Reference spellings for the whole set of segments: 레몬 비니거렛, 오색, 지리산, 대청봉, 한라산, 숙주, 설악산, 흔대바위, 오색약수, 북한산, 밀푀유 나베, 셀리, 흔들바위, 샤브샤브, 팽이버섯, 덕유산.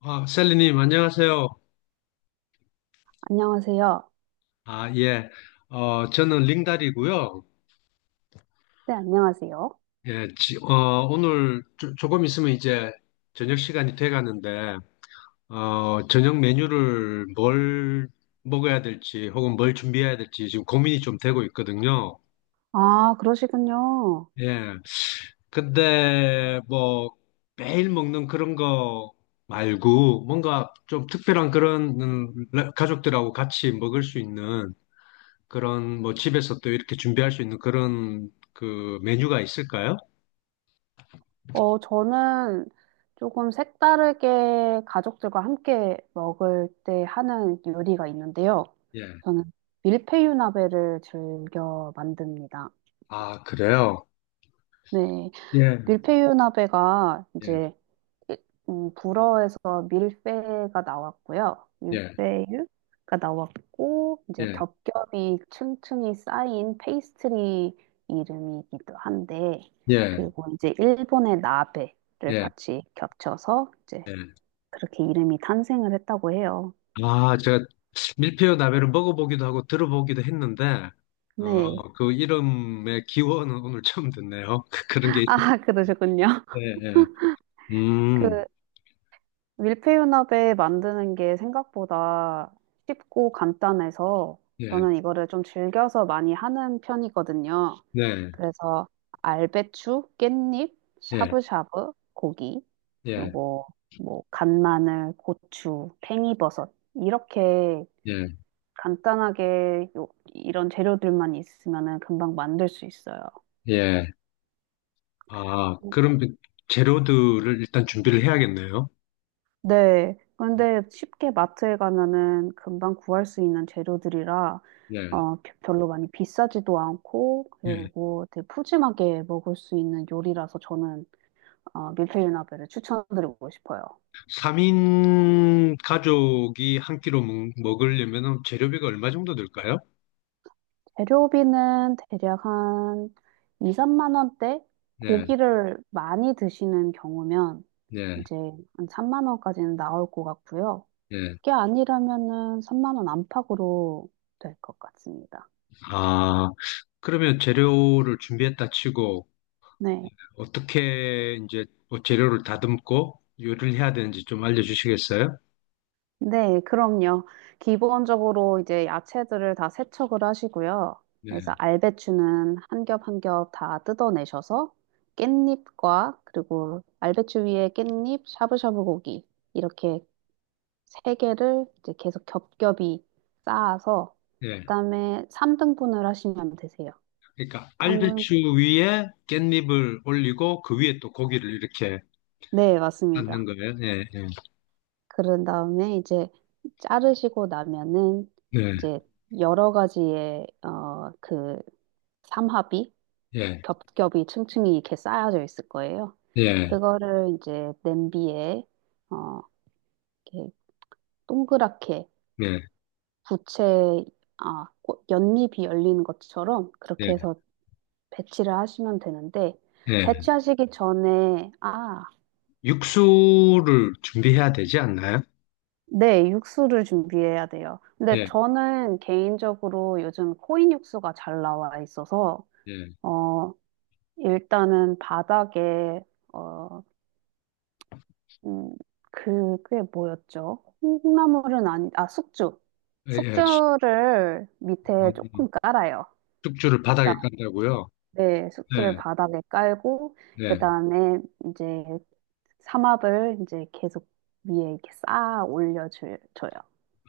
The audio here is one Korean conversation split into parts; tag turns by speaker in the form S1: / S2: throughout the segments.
S1: 아, 셀리님, 안녕하세요.
S2: 안녕하세요.
S1: 아, 예. 저는 링달이고요.
S2: 네, 안녕하세요.
S1: 예, 오늘 조, 금 있으면 이제 저녁 시간이 돼 가는데, 저녁 메뉴를 뭘 먹어야 될지 혹은 뭘 준비해야 될지 지금 고민이 좀 되고 있거든요.
S2: 아, 그러시군요.
S1: 예. 근데 뭐 매일 먹는 그런 거 말고 뭔가 좀 특별한 그런 가족들하고 같이 먹을 수 있는 그런 뭐 집에서 또 이렇게 준비할 수 있는 그런 그 메뉴가 있을까요?
S2: 저는 조금 색다르게 가족들과 함께 먹을 때 하는 요리가 있는데요.
S1: 예.
S2: 저는 밀푀유 나베를 즐겨 만듭니다.
S1: 아, 그래요?
S2: 네,
S1: 예.
S2: 밀푀유 나베가
S1: 예.
S2: 이제 일- 불어에서 밀페가 나왔고요.
S1: 예.
S2: 밀페유가 나왔고, 이제
S1: 예.
S2: 겹겹이 층층이 쌓인 페이스트리 이름이기도 한데,
S1: 예.
S2: 그리고 이제 일본의 나베를
S1: 예.
S2: 같이 겹쳐서 이제
S1: 예.
S2: 그렇게 이름이 탄생을 했다고 해요.
S1: 아, 제가 밀푀유 나베를 먹어보기도 하고 들어보기도 했는데 어,
S2: 네.
S1: 그 이름의 기원은 오늘 처음 듣네요. 그런 게 있...
S2: 아, 그러셨군요.
S1: 예, 예. 음.
S2: 그 밀푀유나베 만드는 게 생각보다 쉽고 간단해서
S1: 예.
S2: 저는 이거를 좀 즐겨서 많이 하는 편이거든요.
S1: 네.
S2: 그래서 알배추, 깻잎,
S1: 예.
S2: 샤브샤브, 고기,
S1: 예.
S2: 그리고 뭐 간마늘, 고추, 팽이버섯 이렇게
S1: 예.
S2: 간단하게 이런 재료들만 있으면은 금방 만들 수 있어요.
S1: 예. 아,
S2: 고-
S1: 그럼 그 재료들을 일단 준비를 해야겠네요.
S2: 네. 그런데 쉽게 마트에 가면은 금방 구할 수 있는 재료들이라
S1: 예.
S2: 별로 많이 비싸지도 않고
S1: 예.
S2: 그리고 되게 푸짐하게 먹을 수 있는 요리라서 저는 밀푀유나베를 추천드리고 싶어요.
S1: 3인 가족이 한 끼로 먹으려면 재료비가 얼마 정도 들까요?
S2: 재료비는 대략 한 2, 3만 원대?
S1: 네,
S2: 고기를 많이 드시는 경우면
S1: 네,
S2: 이제 한 3만 원까지는 나올 것 같고요.
S1: 네.
S2: 그게 아니라면은 3만 원 안팎으로 될 것 같습니다.
S1: 아, 그러면 재료를 준비했다 치고,
S2: 네.
S1: 어떻게 이제 뭐 재료를 다듬고 요리를 해야 되는지 좀 알려주시겠어요?
S2: 네, 그럼요. 기본적으로 이제 야채들을 다 세척을 하시고요.
S1: 네,
S2: 그래서 알배추는 한 겹 한 겹 다 뜯어내셔서 깻잎과 그리고 알배추 위에 깻잎, 샤브샤브 고기 이렇게 3개를 이제 계속 겹겹이 쌓아서
S1: 네.
S2: 그다음에 3등분을 하시면 되세요.
S1: 그러니까
S2: 한분
S1: 알배추 위에 깻잎을 올리고 그 위에 또 고기를 이렇게
S2: 네,
S1: 넣는
S2: 맞습니다.
S1: 거예요. 네, 네,
S2: 그런 다음에 이제 자르시고 나면은
S1: 네,
S2: 이제 여러 가지의 그 삼합이
S1: 네,
S2: 겹겹이 층층이 이렇게 쌓여져 있을 거예요.
S1: 네,
S2: 그거를 이제 냄비에 어, 이렇게 동그랗게
S1: 네,
S2: 부채 연잎이 열리는 것처럼 그렇게
S1: 네.
S2: 해서 배치를 하시면 되는데,
S1: 네.
S2: 배치하시기 전에,
S1: 육수를 준비해야 되지 않나요?
S2: 네, 육수를 준비해야 돼요. 근데 저는 개인적으로 요즘 코인 육수가 잘 나와 있어서,
S1: 예,
S2: 어, 일단은 바닥에, 어, 음, 그게 뭐였죠? 콩나물은 아니, 숙주.
S1: 예, 예.
S2: 숙주를
S1: 어,
S2: 밑에 조금 깔아요.
S1: 숙주를 바닥에
S2: 그다음
S1: 깐다고요?
S2: 네, 숙주를
S1: 네,
S2: 바닥에 깔고, 그
S1: 네.
S2: 다음에 이제 삼합을 이제 계속 위에 이렇게 쌓아 올려줘요.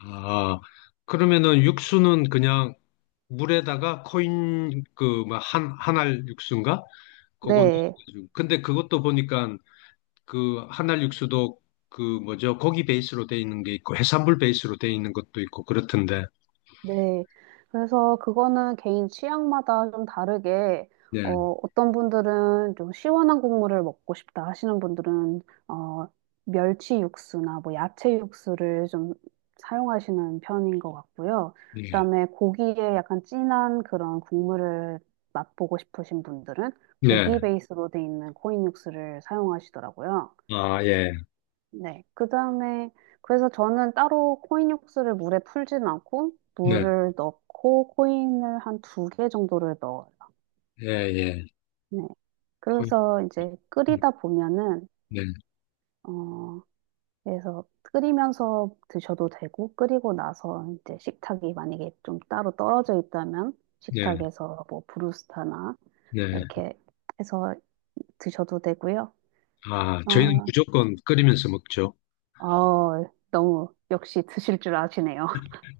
S1: 아, 그러면은 육수는 그냥 물에다가 코인 그 뭐 한 한알 육수인가? 그건
S2: 네,
S1: 근데 그것도 보니까 그 한알 육수도 그 뭐죠? 고기 베이스로 돼 있는 게 있고 해산물 베이스로 돼 있는 것도 있고 그렇던데.
S2: 네. 그래서 그거는 개인 취향마다 좀 다르게,
S1: 예,
S2: 어떤 분들은 좀 시원한 국물을 먹고 싶다 하시는 분들은, 어, 멸치 육수나 뭐 야채 육수를 좀 사용하시는 편인 것 같고요.
S1: 예,
S2: 그다음에 고기에 약간 진한 그런 국물을 맛보고 싶으신 분들은
S1: 네.
S2: 고기 베이스로 돼 있는 코인 육수를 사용하시더라고요.
S1: 아, 예,
S2: 네. 그다음에 그래서 저는 따로 코인 육수를 물에 풀진 않고
S1: 네,
S2: 물을 넣고 코인을 한 두 개 정도를 넣어요.
S1: 예, 예.
S2: 네.
S1: 코인,
S2: 그래서 이제 끓이다 보면은
S1: 네,
S2: 어 그래서 끓이면서 드셔도 되고 끓이고 나서 이제 식탁이 만약에 좀 따로 떨어져 있다면
S1: 네,
S2: 식탁에서 뭐 브루스타나
S1: 네.
S2: 이렇게 해서 드셔도 되고요.
S1: 아, 저희는
S2: 어,
S1: 무조건 끓이면서 먹죠.
S2: 어, 너무 역시 드실 줄 아시네요.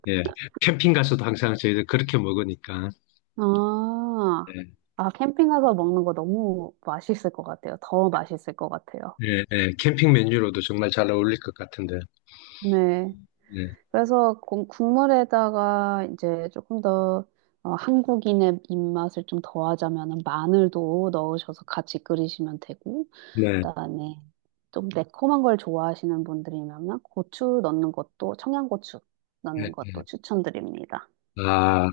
S1: 예. 캠핑 가서도 항상 저희들 그렇게 먹으니까.
S2: 아,
S1: 예.
S2: 아, 캠핑 가서 먹는 거 너무 맛있을 것 같아요. 더 맛있을 것 같아요.
S1: 예, 예. 캠핑 메뉴로도 정말 잘 어울릴 것 같은데.
S2: 네.
S1: 네.
S2: 그래서 국물에다가 이제 조금 더 한국인의 입맛을 좀 더하자면 마늘도 넣으셔서 같이 끓이시면 되고,
S1: 네.
S2: 그다음에 좀 매콤한 걸 좋아하시는 분들이면 고추 넣는 것도, 청양고추
S1: 예,
S2: 넣는
S1: 예.
S2: 것도 추천드립니다.
S1: 아,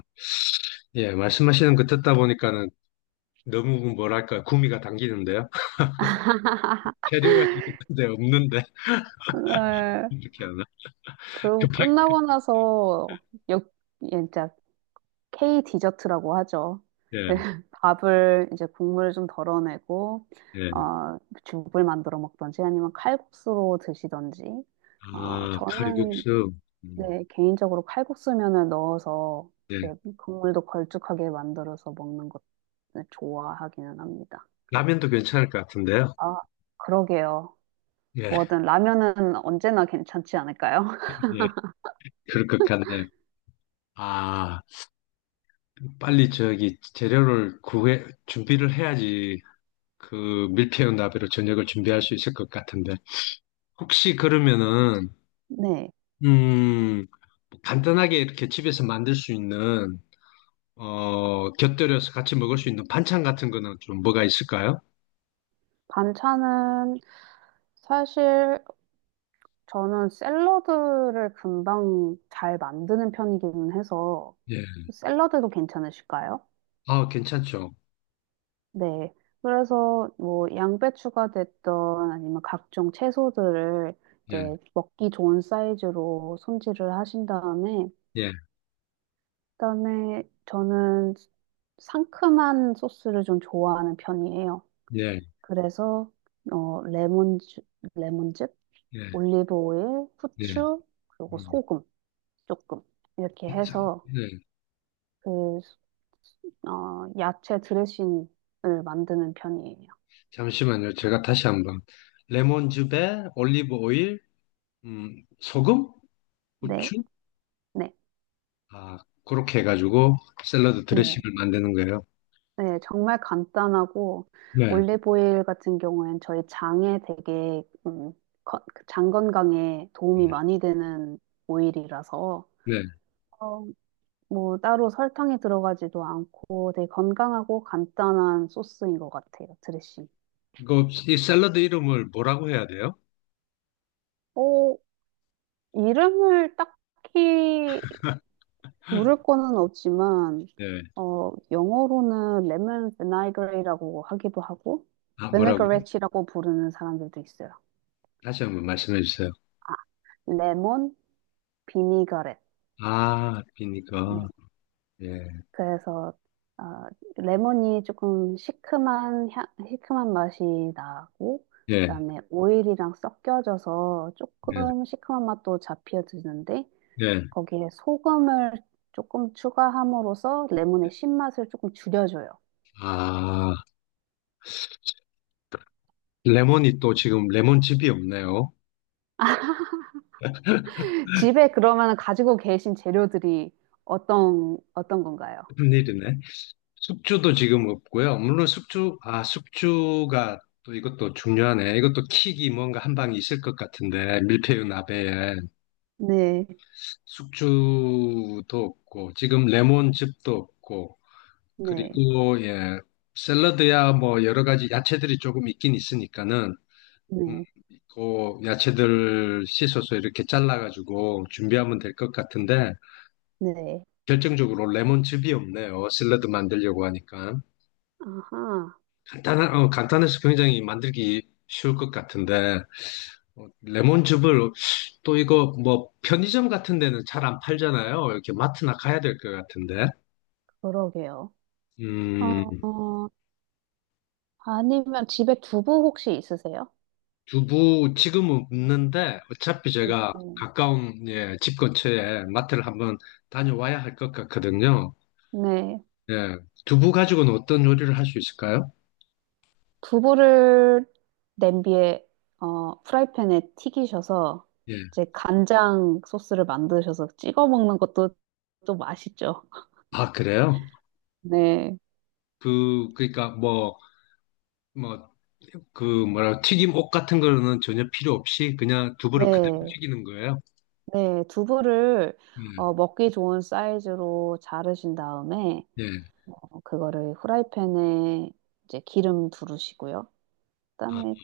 S1: 예. 말씀하시는 거 듣다 보니까는 너무 뭐랄까, 구미가 당기는데요. 재료가 있는데 없는데.
S2: 네.
S1: 이렇게 하나?
S2: 그리고
S1: 급하게.
S2: 끝나고 나서 역, K 디저트라고 하죠.
S1: 예,
S2: 밥을 이제 국물을 좀 덜어내고
S1: 예.
S2: 어, 죽을 만들어 먹던지 아니면 칼국수로 드시던지
S1: 아,
S2: 저는
S1: 칼국수. 음,
S2: 네, 개인적으로 칼국수면을 넣어서
S1: 예.
S2: 이제 국물도 걸쭉하게 만들어서 먹는 것을 좋아하기는 합니다.
S1: 라면도 괜찮을 것 같은데요.
S2: 아, 그러게요.
S1: 예,
S2: 뭐든 라면은 언제나 괜찮지 않을까요?
S1: 예. 그럴 것 같네요. 아. 빨리 저기 재료를 구해 준비를 해야지 그 밀푀유 나베로 저녁을 준비할 수 있을 것 같은데 혹시 그러면은
S2: 네.
S1: 음 간단하게 이렇게 집에서 만들 수 있는 곁들여서 같이 먹을 수 있는 반찬 같은 거는 좀 뭐가 있을까요?
S2: 반찬은 사실 저는 샐러드를 금방 잘 만드는 편이기는 해서
S1: 예.
S2: 샐러드도 괜찮으실까요?
S1: 아, 괜찮죠.
S2: 네. 그래서 뭐 양배추가 됐던 아니면 각종 채소들을 이제
S1: 예.
S2: 먹기 좋은 사이즈로 손질을 하신 다음에
S1: 예.
S2: 그다음에 저는 상큼한 소스를 좀 좋아하는 편이에요.
S1: 예.
S2: 그래서 어 레몬즙, 레몬즙,
S1: 예.
S2: 올리브 오일,
S1: 예.
S2: 후추, 그리고
S1: 음,
S2: 소금 조금 이렇게 해서
S1: 예.
S2: 그, 야채 드레싱을 만드는 편이에요.
S1: 잠시만요. 제가 다시 한번 레몬즙에 올리브 오일, 소금,
S2: 네,
S1: 후추
S2: 네,
S1: 아, 그렇게 해가지고 샐러드
S2: 네.
S1: 드레싱을 만드는 거예요.
S2: 네, 정말 간단하고,
S1: 네,
S2: 올리브오일 같은 경우엔 저희 장에 되게, 그 장 건강에 도움이 많이 되는 오일이라서,
S1: 네.
S2: 어, 뭐, 따로 설탕이 들어가지도 않고 되게 건강하고 간단한 소스인 것 같아요, 드레싱.
S1: 이거 이 샐러드 이름을 뭐라고 해야 돼요?
S2: 어, 이름을 딱히 물을 거는 없지만
S1: 예.
S2: 영어로는 레몬 비나그레이라고 하기도 하고
S1: 아, 뭐라고
S2: 비네그레치라고 부르는 사람들도 있어요.
S1: 다시 한번 말씀해 주세요.
S2: 아 레몬 비니거렛.
S1: 아, 비니까.
S2: 네.
S1: 예,
S2: 그래서 어, 레몬이 조금 시큼한 향, 시큼한 맛이 나고
S1: 예,
S2: 그다음에 오일이랑 섞여져서
S1: 예,
S2: 조금 시큼한 맛도 잡혀드는데
S1: 예.
S2: 거기에 소금을 조금 추가함으로써 레몬의 신맛을 조금 줄여줘요.
S1: 아, 레몬이 또 지금 레몬즙이 없네요.
S2: 집에 그러면 가지고 계신 재료들이 어떤 건가요?
S1: 큰일이네. 숙주도 지금 없고요. 물론 숙주가 또 이것도 중요하네. 이것도 킥이 뭔가 한 방이 있을 것 같은데, 밀푀유 나베에.
S2: 네,
S1: 숙주도 없고 지금 레몬즙도 없고
S2: 네,
S1: 그리고 예 샐러드야 뭐 여러 가지 야채들이 조금 있긴 있으니까는 음,
S2: 네,
S1: 그 야채들 씻어서 이렇게 잘라가지고 준비하면 될 것 같은데
S2: 네.
S1: 결정적으로 레몬즙이 없네요 샐러드 만들려고 하니까
S2: 아하,
S1: 간단해서 굉장히 만들기 쉬울 것 같은데 레몬즙을 또 이거 뭐 편의점 같은 데는 잘 안 팔잖아요 이렇게 마트나 가야 될 것 같은데
S2: 그러게요. 어,
S1: 음.
S2: 어, 아니면 집에 두부 혹시 있으세요?
S1: 두부 지금은 없는데 어차피 제가
S2: 음,
S1: 가까운 예, 집 근처에 마트를 한번 다녀와야 할 것 같거든요.
S2: 네.
S1: 예, 두부 가지고는 어떤 요리를 할 수 있을까요?
S2: 두부를 냄비에, 프라이팬에 튀기셔서
S1: 예.
S2: 이제 간장 소스를 만드셔서 찍어 먹는 것도 또 맛있죠.
S1: 아, 그래요?
S2: 네.
S1: 그러니까 뭐 그 뭐라 튀김 옷 같은 거는 전혀 필요 없이 그냥 두부를 그대로
S2: 네.
S1: 튀기는 거예요.
S2: 네, 두부를
S1: 예.
S2: 먹기 좋은 사이즈로 자르신 다음에
S1: 예.
S2: 그거를 후라이팬에 이제 기름 두르시고요.
S1: 아,
S2: 그다음에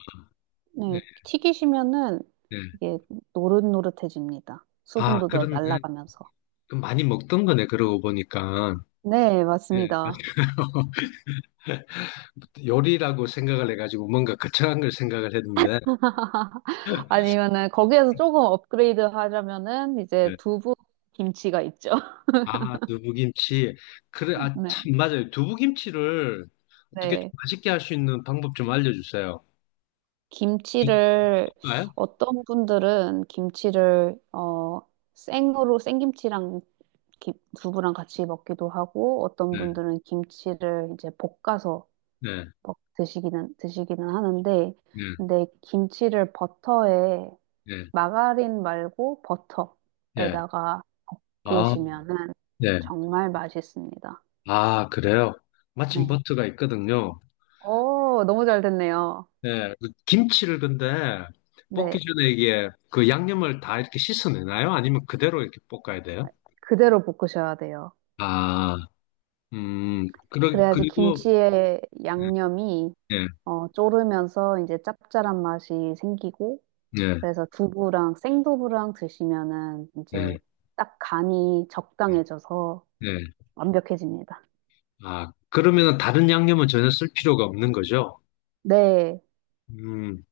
S1: 예,
S2: 네, 튀기시면은
S1: 예.
S2: 이게 노릇노릇해집니다.
S1: 아,
S2: 수분도 더
S1: 그렇네.
S2: 날아가면서.
S1: 그럼 많이 먹던 거네, 그러고 보니까.
S2: 네,
S1: 예,
S2: 맞습니다.
S1: 맞아요. 요리라고 생각을 해가지고 뭔가 거창한 걸 생각을 했는데
S2: 아니면은 거기에서 조금 업그레이드 하려면은 이제
S1: 예.
S2: 두부 김치가 있죠.
S1: 아 두부김치 그래 아
S2: 네,
S1: 참 맞아요 두부김치를 어떻게 좀
S2: 네.
S1: 맛있게 할 수 있는 방법 좀 알려주세요.
S2: 김치를
S1: 볼까요?
S2: 어떤 분들은 김치를 생으로 생김치랑 김- 두부랑 같이 먹기도 하고 어떤
S1: 네,
S2: 분들은 김치를 이제 볶아서
S1: 네,
S2: 드시기는 하는데
S1: 네,
S2: 근데 김치를 버터에
S1: 네,
S2: 마가린 말고
S1: 예.
S2: 버터에다가
S1: 아,
S2: 볶으시면은
S1: 네.
S2: 정말 맛있습니다.
S1: 아, 그래요? 마침
S2: 네.
S1: 버터가 있거든요.
S2: 오, 너무 잘 됐네요.
S1: 네, 그 김치를 근데 볶기
S2: 네.
S1: 전에 이게 그 양념을 다 이렇게 씻어내나요? 아니면 그대로 이렇게 볶아야 돼요?
S2: 그대로 볶으셔야 돼요.
S1: 아, 그러,
S2: 그래야지
S1: 그리고,
S2: 김치의
S1: 예.
S2: 양념이
S1: 예,
S2: 졸으면서 이제 짭짤한 맛이 생기고,
S1: 예,
S2: 그래서 두부랑 생두부랑 드시면은 이제
S1: 예,
S2: 딱 간이
S1: 예.
S2: 적당해져서
S1: 예.
S2: 완벽해집니다.
S1: 아, 그러면은 다른 양념은 전혀 쓸 필요가 없는 거죠?
S2: 네.
S1: 음,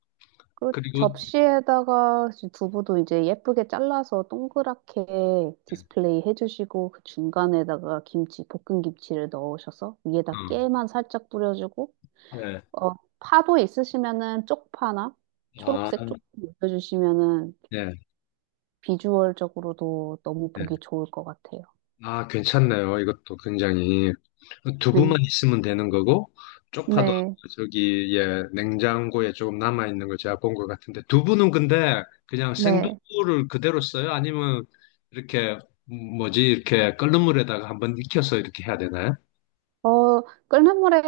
S2: 그
S1: 그리고,
S2: 접시에다가 두부도 이제 예쁘게 잘라서 동그랗게 디스플레이 해주시고, 그 중간에다가 김치, 볶은 김치를 넣으셔서 위에다
S1: 어,
S2: 깨만 살짝 뿌려주고,
S1: 예,
S2: 어, 파도 있으시면은 쪽파나
S1: 아,
S2: 초록색 쪽파 올려주시면은
S1: 예,
S2: 비주얼적으로도 너무
S1: 예.
S2: 보기 좋을 것 같아요.
S1: 아, 괜찮네요. 이것도 굉장히. 두부만
S2: 네.
S1: 있으면 되는 거고, 쪽파도
S2: 네.
S1: 저기, 예, 냉장고에 조금 남아있는 거 제가 본 것 같은데, 두부는 근데 그냥
S2: 네.
S1: 생두부를 그대로 써요? 아니면 이렇게, 뭐지, 이렇게 끓는 물에다가 한번 익혀서 이렇게 해야 되나요?
S2: 어, 끓는 물에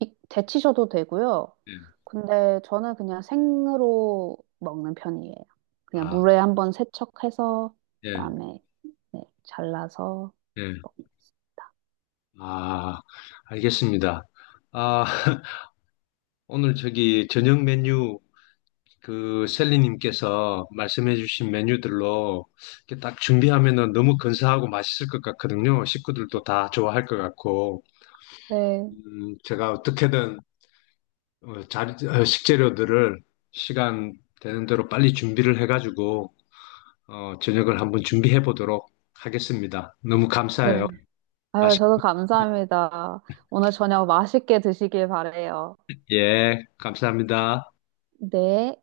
S2: 데치셔도 되고요.
S1: 예.
S2: 근데 저는 그냥 생으로 먹는 편이에요. 그냥
S1: 아,
S2: 물에 한번 세척해서
S1: 예,
S2: 그다음에 네, 잘라서
S1: 예.
S2: 먹습니다.
S1: 아, 알겠습니다. 아, 오늘 저기 저녁 메뉴 그 셀리님께서 말씀해주신 메뉴들로 이렇게 딱 준비하면은 너무 근사하고 맛있을 것 같거든요. 식구들도 다 좋아할 것 같고,
S2: 네.
S1: 제가 어떻게든 식재료들을 시간 되는 대로 빨리 준비를 해가지고 저녁을 한번 준비해 보도록 하겠습니다. 너무 감사해요.
S2: 네. 아유,
S1: 맛있,
S2: 저도 감사합니다. 오늘 저녁 맛있게 드시길 바래요.
S1: 예, 감사합니다.
S2: 네.